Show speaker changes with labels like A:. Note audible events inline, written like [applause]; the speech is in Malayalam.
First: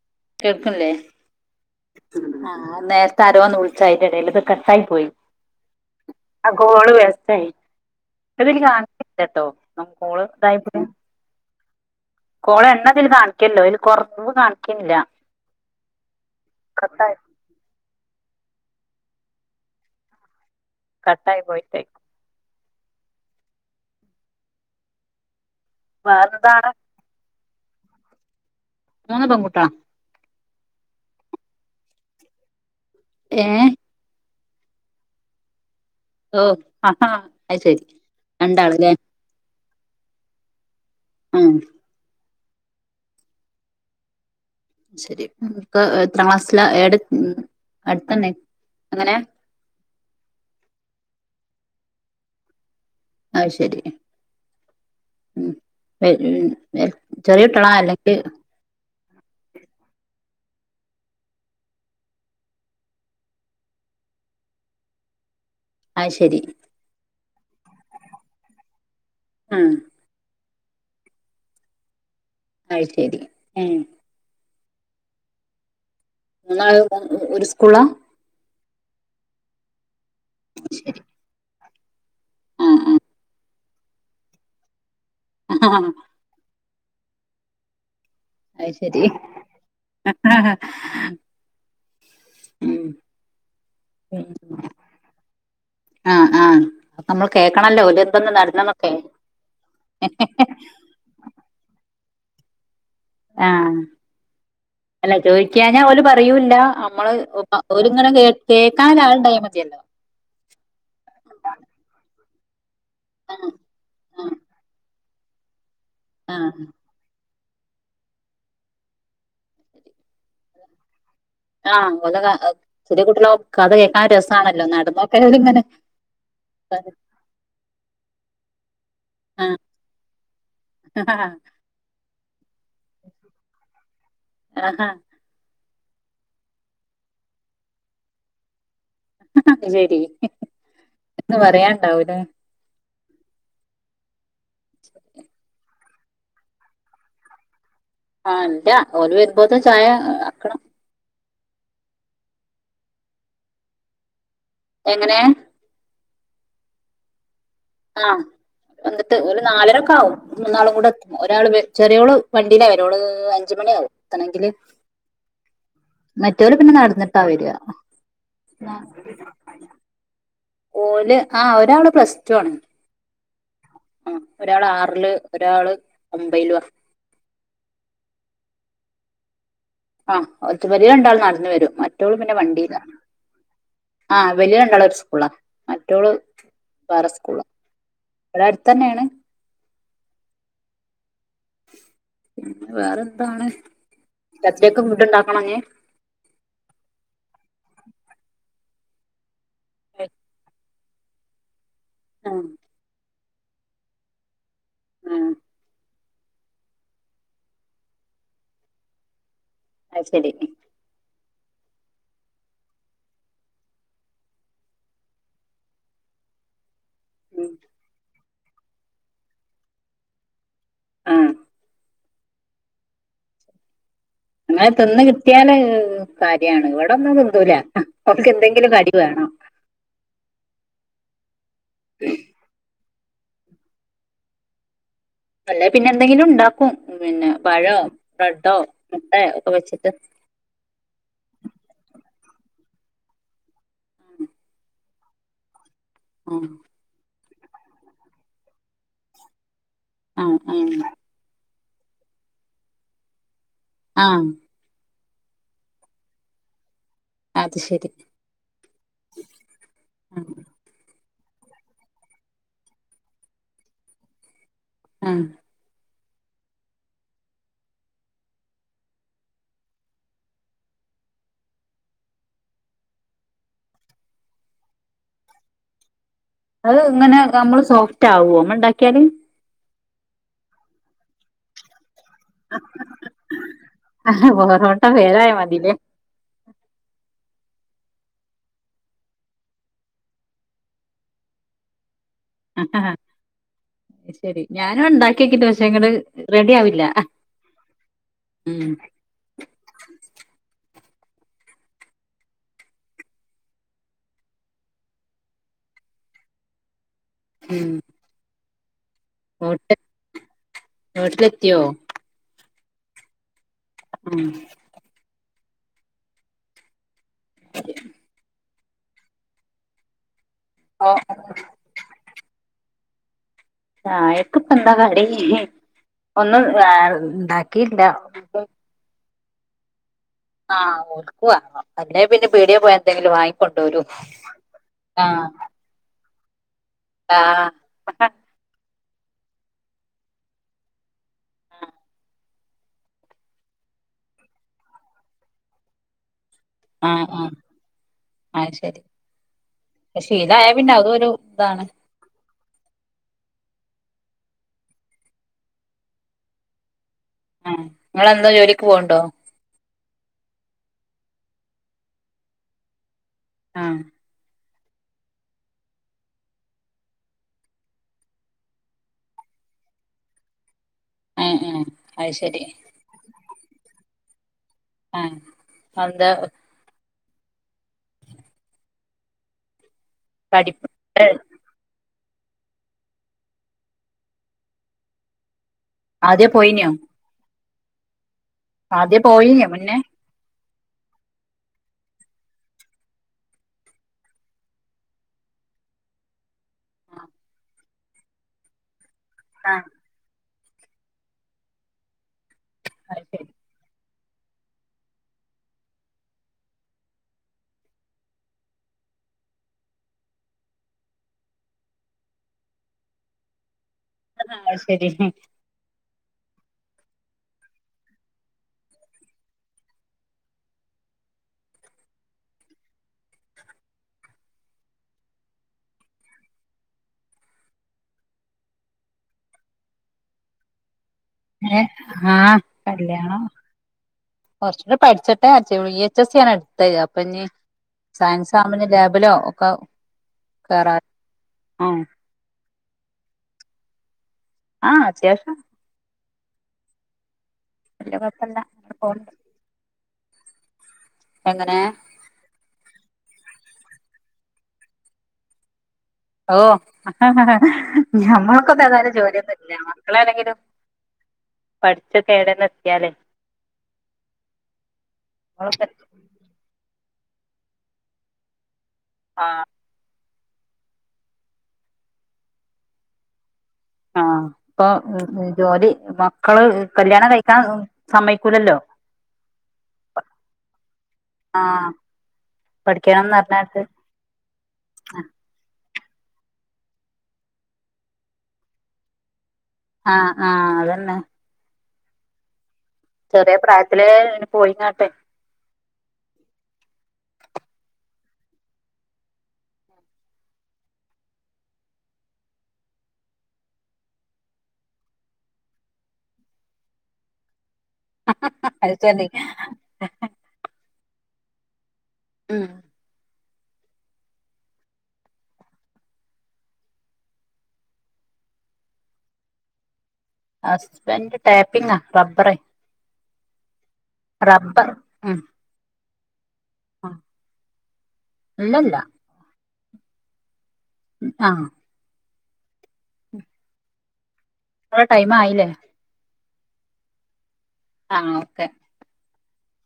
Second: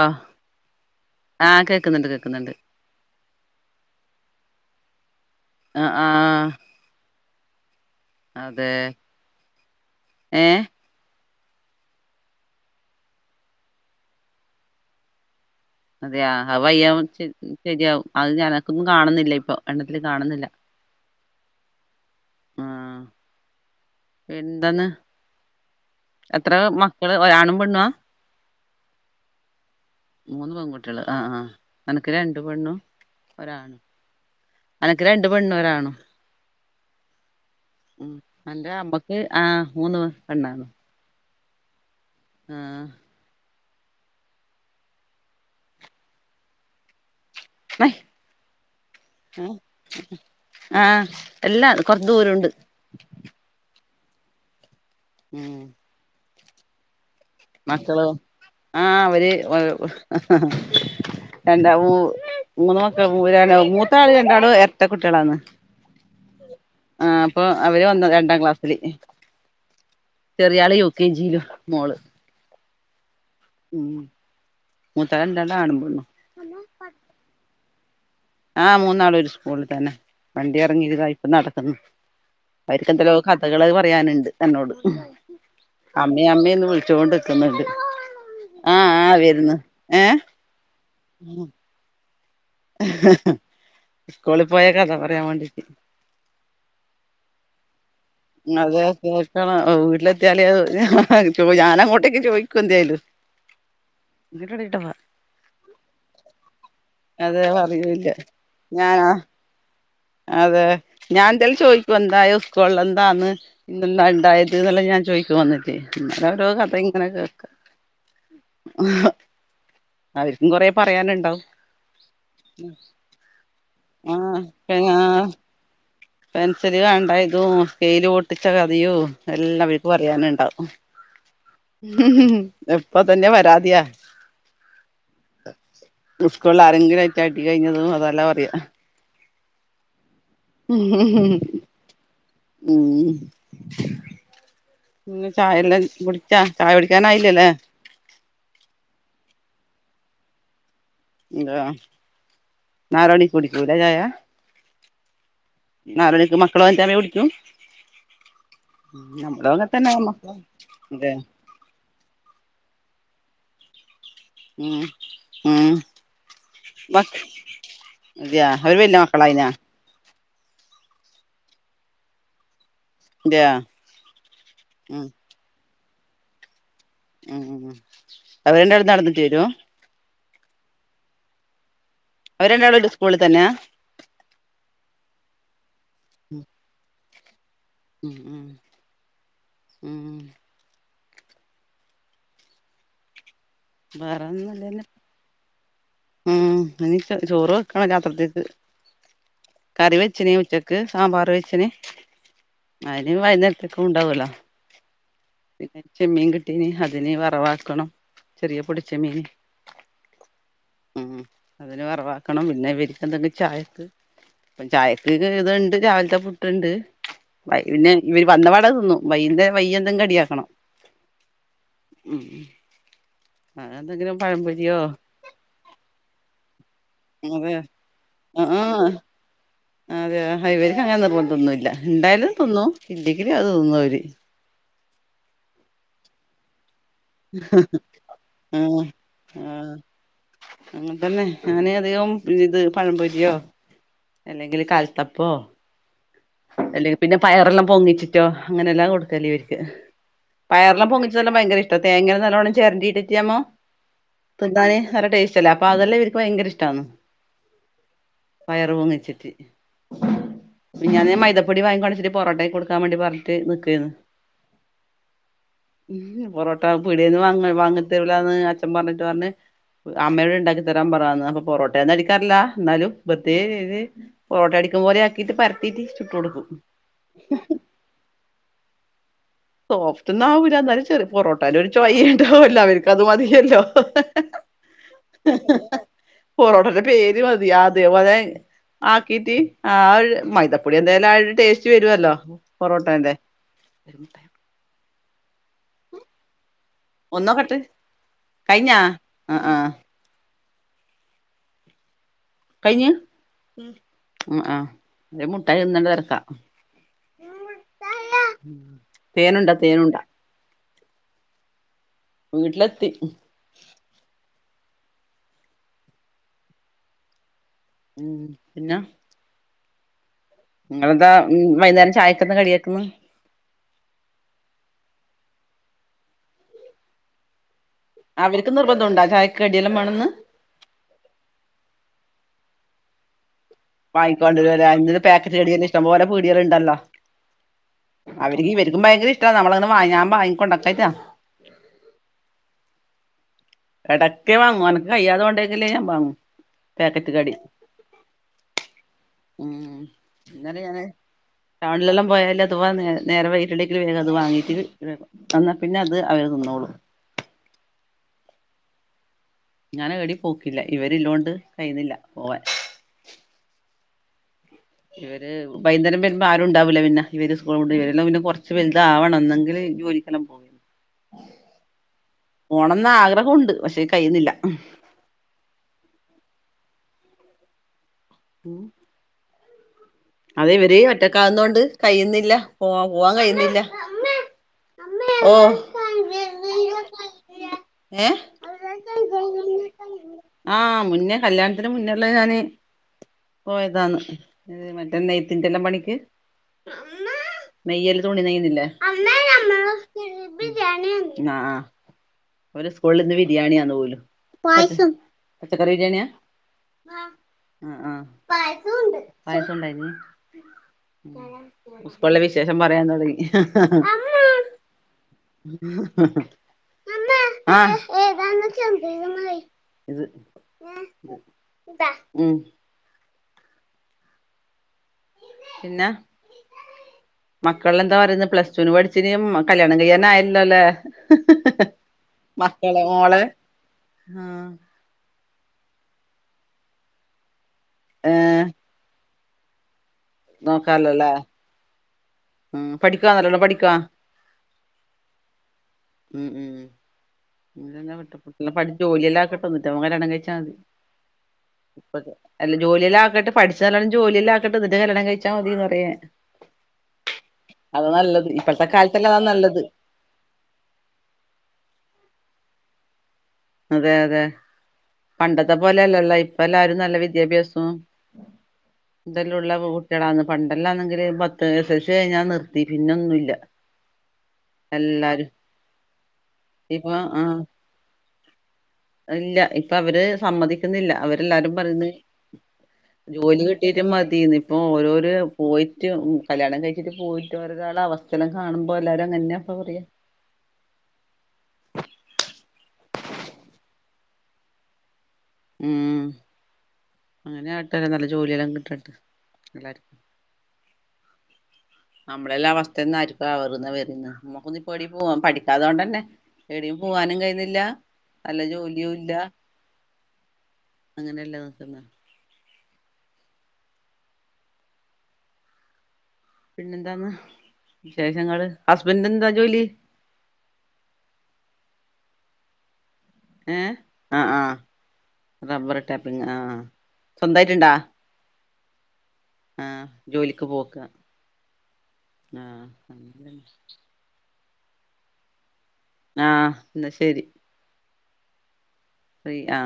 A: ഓ
B: കേൾക്ക്ൺല്ലേ?
A: ആഹ് കേക്കുന്നുണ്ട് കേക്കുന്നുണ്ട്
B: ആ നേരത്തെ അരോന്ന് വുൾച്ചായിന്റെടെലത് കട്ടായിപോയി
A: ആഹ് ആഹ്
B: ആഗോൾ വെസ്റ്റായി
A: അതെ ഏഹ്
B: [unintelligible] കോളണ്ണംതില് കാണിക്ക്ണ്ട് [unintelligible] കാണിൻക്കില്ല
A: അതെയ അവയ്യ ശെരിയാവും അത് ഞനക്കൊന്നുംകാണുന്നില്ലപ്പൊ എണ്ണത്തില്കാണുന്നില്ല
B: കട്ടായി പോയിട്ടേയ്
A: ആ എന്തന്ന്? എത്ര
B: വേറെന്താണ്
A: മക്കള് ഒരാണുംപെണ്ണ?
B: മൂന്ന്പെൺക്കുട്ടള
A: മൂന്ന് പെൺകുട്ടിയാള് ആ ആ എനക്ക് രണ്ട്പെണ്ണും
B: ഏ
A: ഒരാണ്. അനക്ക് രണ്ട്പെണ്ണൂരാണും
B: ഓ ആഹാ അത് ശരി
A: ഉം അന്റെ
B: രണ്ടാളല്ലേ
A: അമ്മക്ക് ആ മൂന്ന് [unintelligible]
B: [unintelligible]
A: ആ
B: ശരി പ്പൊഎത്രക്ലാസ്സില എട്
A: [unintelligible] ആ എല്ലാ കൊറച്ച്ദൂരുണ്ട്.
B: ആയ്ശരി ഉം [unintelligible] കുട്ടികളാ
A: മക്കളോ
B: അല്ലെങ്കിൽ
A: ആ അവര് [unintelligible] [unintelligible] മൂത്താള് രണ്ടാളും എരട്ടക്കുട്ടിയാളാണ്
B: അത് ശരി
A: ആ അപ്പൊ അവര്ന്ന് രണ്ടാംക്ലാസ്സില്
B: ആ
A: ചെറിയാള് യൂ ക്കെ ജിയിലും മോള്
B: ആയ്ശരി
A: ഉം മൂത്താ [unintelligible] ആണുംപെണ്ണും
B: [unintelligible] ഒരുസ്ക്കുളാ?
A: ആ മൂന്നാളൊരുസ്കൂളിൽതന്നെ
B: ശരി
A: വണ്ടിഎറങ്ങിതാ ഇപ്പൊനടക്കുന്നു അവർക്ക് എന്തല്ലോ കഥകള് പറയാനുണ്ട് എന്നോട്
B: ആ ആ
A: അമ്മ അമ്മയന്ന് വിളിച്ച ച്ചോണ്ട് നിക്ക്ന്നുണ്ട്
B: അത്
A: ആഹ്
B: ശരി
A: ആഹ് വര്ന്ന് ഏഹ്
B: ഉം.
A: സ്കൂള് പോയ കഥ പറയാൻ വേണ്ടിട്ട്
B: ആഹ് അപ്പ നമ്മൾ കേൾക്കണല്ലോ ഓല് എന്തെന്ന്
A: അതെ
B: നടന്നന്നൊക്കെ
A: കേക്കണം വീട്ടിലെത്തിയാല് ഞാൻ അങ്ങോട്ടേക്ക് ചോയ്ക്കും എന്തേലും
B: ആഹ്
A: [unintelligible]
B: അല്ല ചോദിക്കഞ്ഞാ ഓല് പറയൂല്ല മ്മള്
A: അതെ
B: ഒബ
A: പറയൂല്ല
B: ഓലിങ്ങനെ കേ കേക്കാൻ
A: ഞാനാ
B: ആള്ണ്ടായ മതിയല്ലോ
A: അതെ ഞാൻ എന്തായാലും ചോയ്ക്കും എന്തായോ കൊള് എന്താന്ന്
B: ആ
A: ഇന്നെന്താ ഇണ്ടായത്ന്നെല്ലാം ഞാൻ ചോയ്ക്കും വന്നിട്ട് ഇങ്ങനാ
B: ആ
A: ഓരോ കഥ ഇങ്ങനെ കേ അവര്ക്കും കൊറേ പറയാനു
B: ആഹ് ഓല് ക ചെറിയ കുട്ടികള് ആവും കഥ കേക്കാൻ
A: ആഹ്
B: രസാണല്ലോ
A: പിന്നെ
B: നടന്നോക്കെ ഇങ്ങനെ
A: പെൻസില് കണ്ട ഇതും സ്കെയിൽപൊട്ടിച്ച ക ഥയും
B: ആ
A: എല്ലാം അവര്ക്ക് പറയാനുണ്ടാവും ഇപ്പൊ തന്നെ പരാതിയാ
B: ആഹാ
A: ഉം സ്കൂളില് ആരെങ്കിലും ആയിട്ട് അടി കഴിഞ്ഞതും അതെല്ലാ പറയാ
B: ആഹ് ശരി
A: ഉം
B: ഒന്നും പറയാണ്ടാവൂലേ
A: ഉം പിന്നെ ചായെല്ലാം കുടിച്ചാ ചായ കുടിക്കാനായില്ല അല്ലേ
B: ആഹ് ഇല്ല ഓല് വരുമ്പോത്ത് ചായ ആക്കണം
A: ഇല്ല നാറോണി കുടിക്കൂലേ ചായ
B: എങ്ങനെ
A: നാലുമണിക്ക് മക്കള് വന്നിട്ടമേ കുടിക്കൂ
B: ആഹ് വന്നിട്ട് ഓല്
A: അങ്ങനെ തന്നെ
B: നാലരൊക്കെ ആവും
A: മക്കള്
B: മൂന്നാളും കൂടെ
A: അതെ
B: എത്തും ഒരാള് ചെറിയോള് വണ്ടിയില വ ഓള് അഞ്ചു മണി ആവും എത്തണെങ്കില്
A: ഉം ഉം
B: മറ്റൊല് പിന്നെ
A: മക്
B: നടന്നിട്ടാ വരിക
A: അതെയാ അവര് വലിയ മക്കളായിനാ
B: ഓല് ആഹ് ഒരാള് പ്ലസ് ടു ആണ്
A: അതെയാ
B: ആ ഒരാള് ആറില് ഒരാള് ഒമ്പയിലുവാ
A: ഉം ഉം ഉം അവര് രണ്ടാളും നടന്നിട്ട് വരും
B: ആഹ് ഒത്തുമ്മല് രണ്ടാൾ നടന്ന് വരും മ റ്റൊള് പിന്നെ
A: അവര് രണ്ടാളും
B: വണ്ടിയിലാണ്
A: സ്കൂളിൽ തന്നെയാ
B: ആഹ് വലിയ രണ്ടാളും ഒരു സ്കൂളാ മറ്റൊള് വേറെ സ്കൂളാ
A: ഉം ഉം
B: ഇവ്ടാ അടുത്തന്നെയാണ്
A: ഉം
B: പിന്നെ വേറെന്താണ് എത്രയൊക്കെ
A: വേറൊന്നുല്ലല്ലോ
B: ഫുഡ് ഉണ്ടാക്കണം ങേ
A: ഉം ഇനി ചോറ് വെക്കണം രാത്രിത്തേക്ക് കറി വെച്ചിനി ഉച്ചക്ക് സാമ്പാർ വെച്ചിന്
B: ആഹ്
A: ഇനി വൈകുന്നേരത്തേക്കും ഉണ്ടാവൂലോ
B: ആഹ്
A: പിന്നെ ചെമ്മീൻ കിട്ടീന് അതിനി വറവാക്കണം ചെറിയ പൊടി ചെമ്മീന്
B: അയ്ശേരി
A: ഉം അത് ഇനി വറവാക്കണം പിന്നെ ഇവരിക്ക് എന്തെങ്കും ചായക്ക് ഇപ്പം ചായക്ക് ഇത് ഇത്ണ്ട് രാവിലത്തെ പുട്ട്ണ്ട്
B: ഉം
A: വൈ പിന്നെ ഇവര് വന്നപാടെ തിന്നും വയ്യ്ന്തേ വയ്യ് എന്തും കടിയാക്കണം
B: ആഹ്
A: ഉം അത
B: ഇങ്ങനെ തിന്ന് കിട്ടിയല് കാര്യാണ് ഇവ് ടൊന്നും
A: അതെ
B: തിന്തൂലാ ആഹ് മക്കക്ക് എന്തെങ്കിലും കടി വേണം
A: അതെയാ ഹാ ഇവര്ക്ക് അങ്ങനെ നിർബന്ധോന്നുല്ല ഇണ്ടായാലും തിന്നും ഇല്ലങ്കില് അത് തിന്നും അവര്.
B: അല്ലെ പിന്നെ എന്തെങ്കിലും ണ്ടാക്കും. പിന്നെ പഴോ ബ്രഡോ മുട്ടയ ഒക്കെ വെച്ചിട്ട്.
A: അങ്ങനട്ട തന്നെ ഞാനെ അധികം ഇത്- പഴപൊരിയോ അല്ലെങ്കിൽ കാൽത്തപ്പോ അല്ലെങ്കിപിന്നെ- പയർറെല്ലാം പൊങ്ങിച്ചിട്ടോ അങ്ങനെല്ലാം കൊടുക്കല്ല ഇവർക്ക്
B: ആ
A: പയറല്ലാപോങ്ങിച്ചത് എല്ലാം ഭയങ്കര ഇഷ്ടണ്. റ്റ തേങ്ങ നല്ലോണ്ണം ചേരണ്ടിട്ടിറ്റാമ്മോ
B: ആ ആ
A: പന്താന്. നല്ല ടേസ്റ്റ്ല്ല അപ്പൊ അതല്ല എനിക്ക് ഭയങ്കര ഇഷ്ടമാണ്.
B: അത് ശരി
A: പയർ പൂങ്ങിച്ചിട്ടി.
B: ആ
A: ഞാൻ മൈദപ്പൊടി വാങ്ങിക്കോണെച്ചിട്ട പൊറോട്ടയും കൊടുക്കാൻ വേണ്ടി പറഞ്ഞിട്ട് നിക്കുവായിനി.
B: ആഹ്
A: ഉ പൊറോട്ട പിടന്ന് വാ വാങ്ങത്തെല്ലന്ന് അച്ഛൻ പറഞ്ഞിട്ട് പറഞ്ഞഞ്. അമ്മയോട് ണ്ടാക്കി തരാൻ പറന്ന് അപ്പൊ പൊോട്ടയന്നും അടിക്കാറില്ല എന്നാലും ബത്തി പൊറോട്ട - കുമോയാക്കി പര -
B: അത് ഇങ്ങനെ നമ്മള് സോഫ്റ്റ് ആവ
A: സോഫ്റ്റ് ഒന്നും ആവുല്ല ന്നാലും ചെറിയ പൊറട്ടന്റെയൊരു ചോയ - ഇല്ല അവനക്ക് അത് മതിയല്ലോ.
B: പൊറോട്ട പേരായ മതില്ലേ
A: പൊറോട്ടന്റെ പേര് - അ അതെ അതെ ആക്കീട്ട് ആ മൈതപ്പൊടി എന്തായാലും പൊറോട്ടന്റെ.
B: ശരി ഞാനും ഉണ്ടാക്കിക്കിട്ട് പക്ഷെ ങ്ങള് റെഡി ആ-
A: ഒന്നോക്കെട്ട് കഴിഞ്ഞാ ആ ആ. കഴിഞ് ആ അ
B: മ്
A: തേനുണ്ടാ തേനണ്ടാ.
B: വീട്ടിലെത്തിയോ?
A: വീട്ടിലെത്തി.
B: മ്
A: മ് പിന്നെ.
B: ഓ
A: നിങ്ങളെന്താ വൈകുന്നേരം ചായക്കന്ന് കടിയാക്കുന്നു?
B: ആ ചായക്ക് പ്പെന്താ കടി ഒന്നും ആ ണ്ടാക്കി.
A: അവർക്ക് നിർബന്ധം ഉണ്ടാ ചായക്ക്ടിയല്ലം വേണംന്ന്?
B: ആഹ്ക്കുവാ അല്ല പിന്നെ പേടിയെ പോയ എന്തെ
A: വാങ്ങിക്കൊണ്ട വര അൊ പാക്കറ്റ് കടിയെ
B: ആഹ്
A: ഇ ഭയങ്കര ഇഷ്ട നമ്മളൊ ഞാൻ ഭാിക്ക കൊണ്ടക്കട്ടാ. ഇടക്കെ വാങ്ങും അനക്ക് കയ്യാത കൊണ്ടെങ്കിലേ ഞാൻ വാങ്ങും
B: ആഹ് ആഹ് അത് ശരി
A: ഉ
B: ശീലായ
A: ഇന്നനെ
B: പിന്നെ
A: ഞാന്
B: അതും ഒരു ഇതാണ്
A: ടൗണിലെല്ലാം പോയാല. [unintelligible] എ നേ നേരെ വൈട്ടിടില് വേഗം അത് വാങ്ങീട്ട് വന്നാൽ പിന്നെ അത് അവരെ തിന്നോളൂ.
B: ആ നിങ്ങെളെന്തോ ജോലിക്ക് പോവണ്ടോ?
A: ഞാന കടി പോക്കില്ല ഇവരില്ലോണ്ട് കഴുന്നില്ല പോവാൻ.
B: മ്
A: ഇവര് ഭൈങ്കരം വരുമ്പോ ആരുംണ്ടാവൂില്ല പിന്നെ ഇവര് സ്കൂളണ്ട് ഇവരെല്ലാംന്നെ കൊറച്ച് വലുത ആവണംന്നെങ്കിൽ- ജോലിക്കല പോവ.
B: ഏ ഏ അത് ശരി.
A: അ പക്ഷേ കഴിയുന്നില്ല.
B: ആഹ് അന്താ?
A: മ് അത്
B: പഠിപ്പ്
A: ഇവര് ഒറ്റക്കാവുന്നോണ്ട്. കഴിയുന്നില്ല പോവാ പോവാൻ കഴിയുന്നില്ല ഓ.
B: ആദ്യേ പോയീന്യോ?
A: ഏ?
B: ആദ്യേ പോയിന്യോ മുന്നേ
A: ആ മുന്നേ കല്യാണത്തിന് മുന്നെള്ള ഞാന് പോയതാന്ന് ഏ [unintelligible] എല്ലാ പണിക്ക് നെയ്യല്, തുണി നെയ്യുന്നില്ലേ
B: ആ.
A: ആ ആ. അവര്
B: അത്
A: സ്കൂളിലിന്ന്
B: ശരി
A: ബിരിയാണിയാന്ന് പോലും, പച്ചക്കറി ബിരിയാണ്യാ? ആ ആ പായസുണ്ടായി ഉസ്ക്കൂള്ളെ വിശേഷം പറയാന്നതേയ് [inaudible] [unintelligible]
B: അത് ശരി
A: [unintelligible] ഉം. പിന്നെ മക്കളെന്താ പറയുന്ന പ്ലസ്ടൂന് പഠിച്ച്ന് കല്യാണം കയ്യാനായല്ലോല്ലെ
B: ഏ ആ കല്യാണം,
A: ആഹ്
B: കൊറ്ച്ചിടെ പഠിച്ച വി എച്ച് എസ് സി ആണ് എട്ത്തേ അപ്പൊഞ്ഞി സയൻസാവുമ്പഞ്ഞി ലാബിലോ ഒക്ക
A: നോക്കാലോല്ലേ ഉം പഠിക്കാ, നല്ലല്ലോ പഠിക്കാ?
B: ആ അത്യാവ്ശ്യോ
A: ഉം ഉം
B: കൊഴപ്പല്ല അങ്ങനെ
A: [unintelligible]
B: പോണ്ട്
A: ജോലിയെല്ലാക്കട്ടെന്നട്ട് അവ കല്യാണം കഴ്ച്ചാ മതി
B: എങ്ങനെ
A: ഇപ്പ അല്ല ജോലിയെല്ലാക്കട്ട് പഠിച്ച് നല്ലണം ജോലിയെല്ലാക്കട്ട് ന്നട്ട് കല്ലണം കഴിച്ചാ മതിന്നറയ ഞ
B: ഓ
A: നല്ലത് ഇപ്പഴത്തെ
B: ഞമ്മൾക്കൊന്നേതായ്ലും
A: കാലത്തല്ലേ അതാ
B: ജോലിയൊന്നുല്ല
A: നല്ലത്
B: മക്കളല്ലെങ്കിലും പഠിച്ചൊക്കെ ഏടേലെത്തിയാലേ-
A: അതെ അതെ പണ്ടത്തെ
B: നമ്മളൊക്കെ
A: പോലല്ലല്ലോ ഇപ്പല്ലാരും നല്ല വി ദ്യാഭ്യാസോം
B: ആഹ്
A: തെലുള്ള കുട്ട്യളാണ്. പണ്ടല്ലാന്നെങ്കില് പത്ത് [unintelligible] ഞ്ഞാ നിർത്തി പിന്നൊന്നുല്ല്യ.
B: ആ പ്പൊ ജോലി മക്കള്
A: ഇപ്പൊ
B: കല്യാണം
A: ആ
B: കഴിക്കാൻ സമ്മയ് ക്കുലല്ലോ
A: ഇല്ല ഇപ്പൊ അവര് സമ്മതിക്ക്ന്നില്ല അവരെല്ലാരും
B: ആഹ്
A: പറയുന്ന്
B: പഠിക്കണംന്ന്
A: ജോലി
B: പറഞ്ഞാട്ട്
A: കിട്ടീട്ട് മതീന്ന്, ഇപ്പൊരോരു പോയി [unintelligible] കല്യാണം കഴിച്ചിട്ട് പോയിട്ട് ഓരാെരാളവസ്ഥല്ലം കാണുമ്പല്ലാരും അങ്ങന
B: ആ ആ അതന്നെ. ചെർയ പ്രായത്തിലേങ്ങനെ പോയിങ്ങാട്ടെ
A: ഉം. അങ്ങനെ ആട്ടെ നല്ല ജോലിയെല്ലാം കിട്ടട്ട് എല്ലാർക്കും നമ്മളെല്ലാം അവസ്ഥന്നായിർക്കും അവറുന്ന വരന്ന് നമ്മുക്കൊന്നിപ്പ ഏടീ പോ പഠിക്കാത്തോണ്ടെന്നെ ഏടീ പോവാനും കയ്യ്ന്നില്ല നല്ല
B: അത് ശരി
A: ജോലിയൂല്ല അങ്ങനെല്ലെ നിക്ക്ന്നെ
B: ഉം.
A: പിന്നെന്താന്ന് വിശേഷങ്ങള്, ഹസ്ബൻ്റെന്താ ജോലി?
B: ഹസ്ബൻ്റ് ടാപ്പിംഗാ റബ്ബറെ
A: ഏ ആ ആ
B: റബ്ബർ ഉം
A: റബ്ബറ് ആ സ്വന്തായിട്ട്ണ്ടാ?
B: ഇല്ലല്ല.
A: ആ ജോലിക്ക് പോക്ക
B: ആഹ്
A: ആ അങ്ങ
B: ടൈമായിലേ
A: ആഹ് എന്നാ ശരി
B: ആഹ ഓക്കെ
A: ശേരി ആ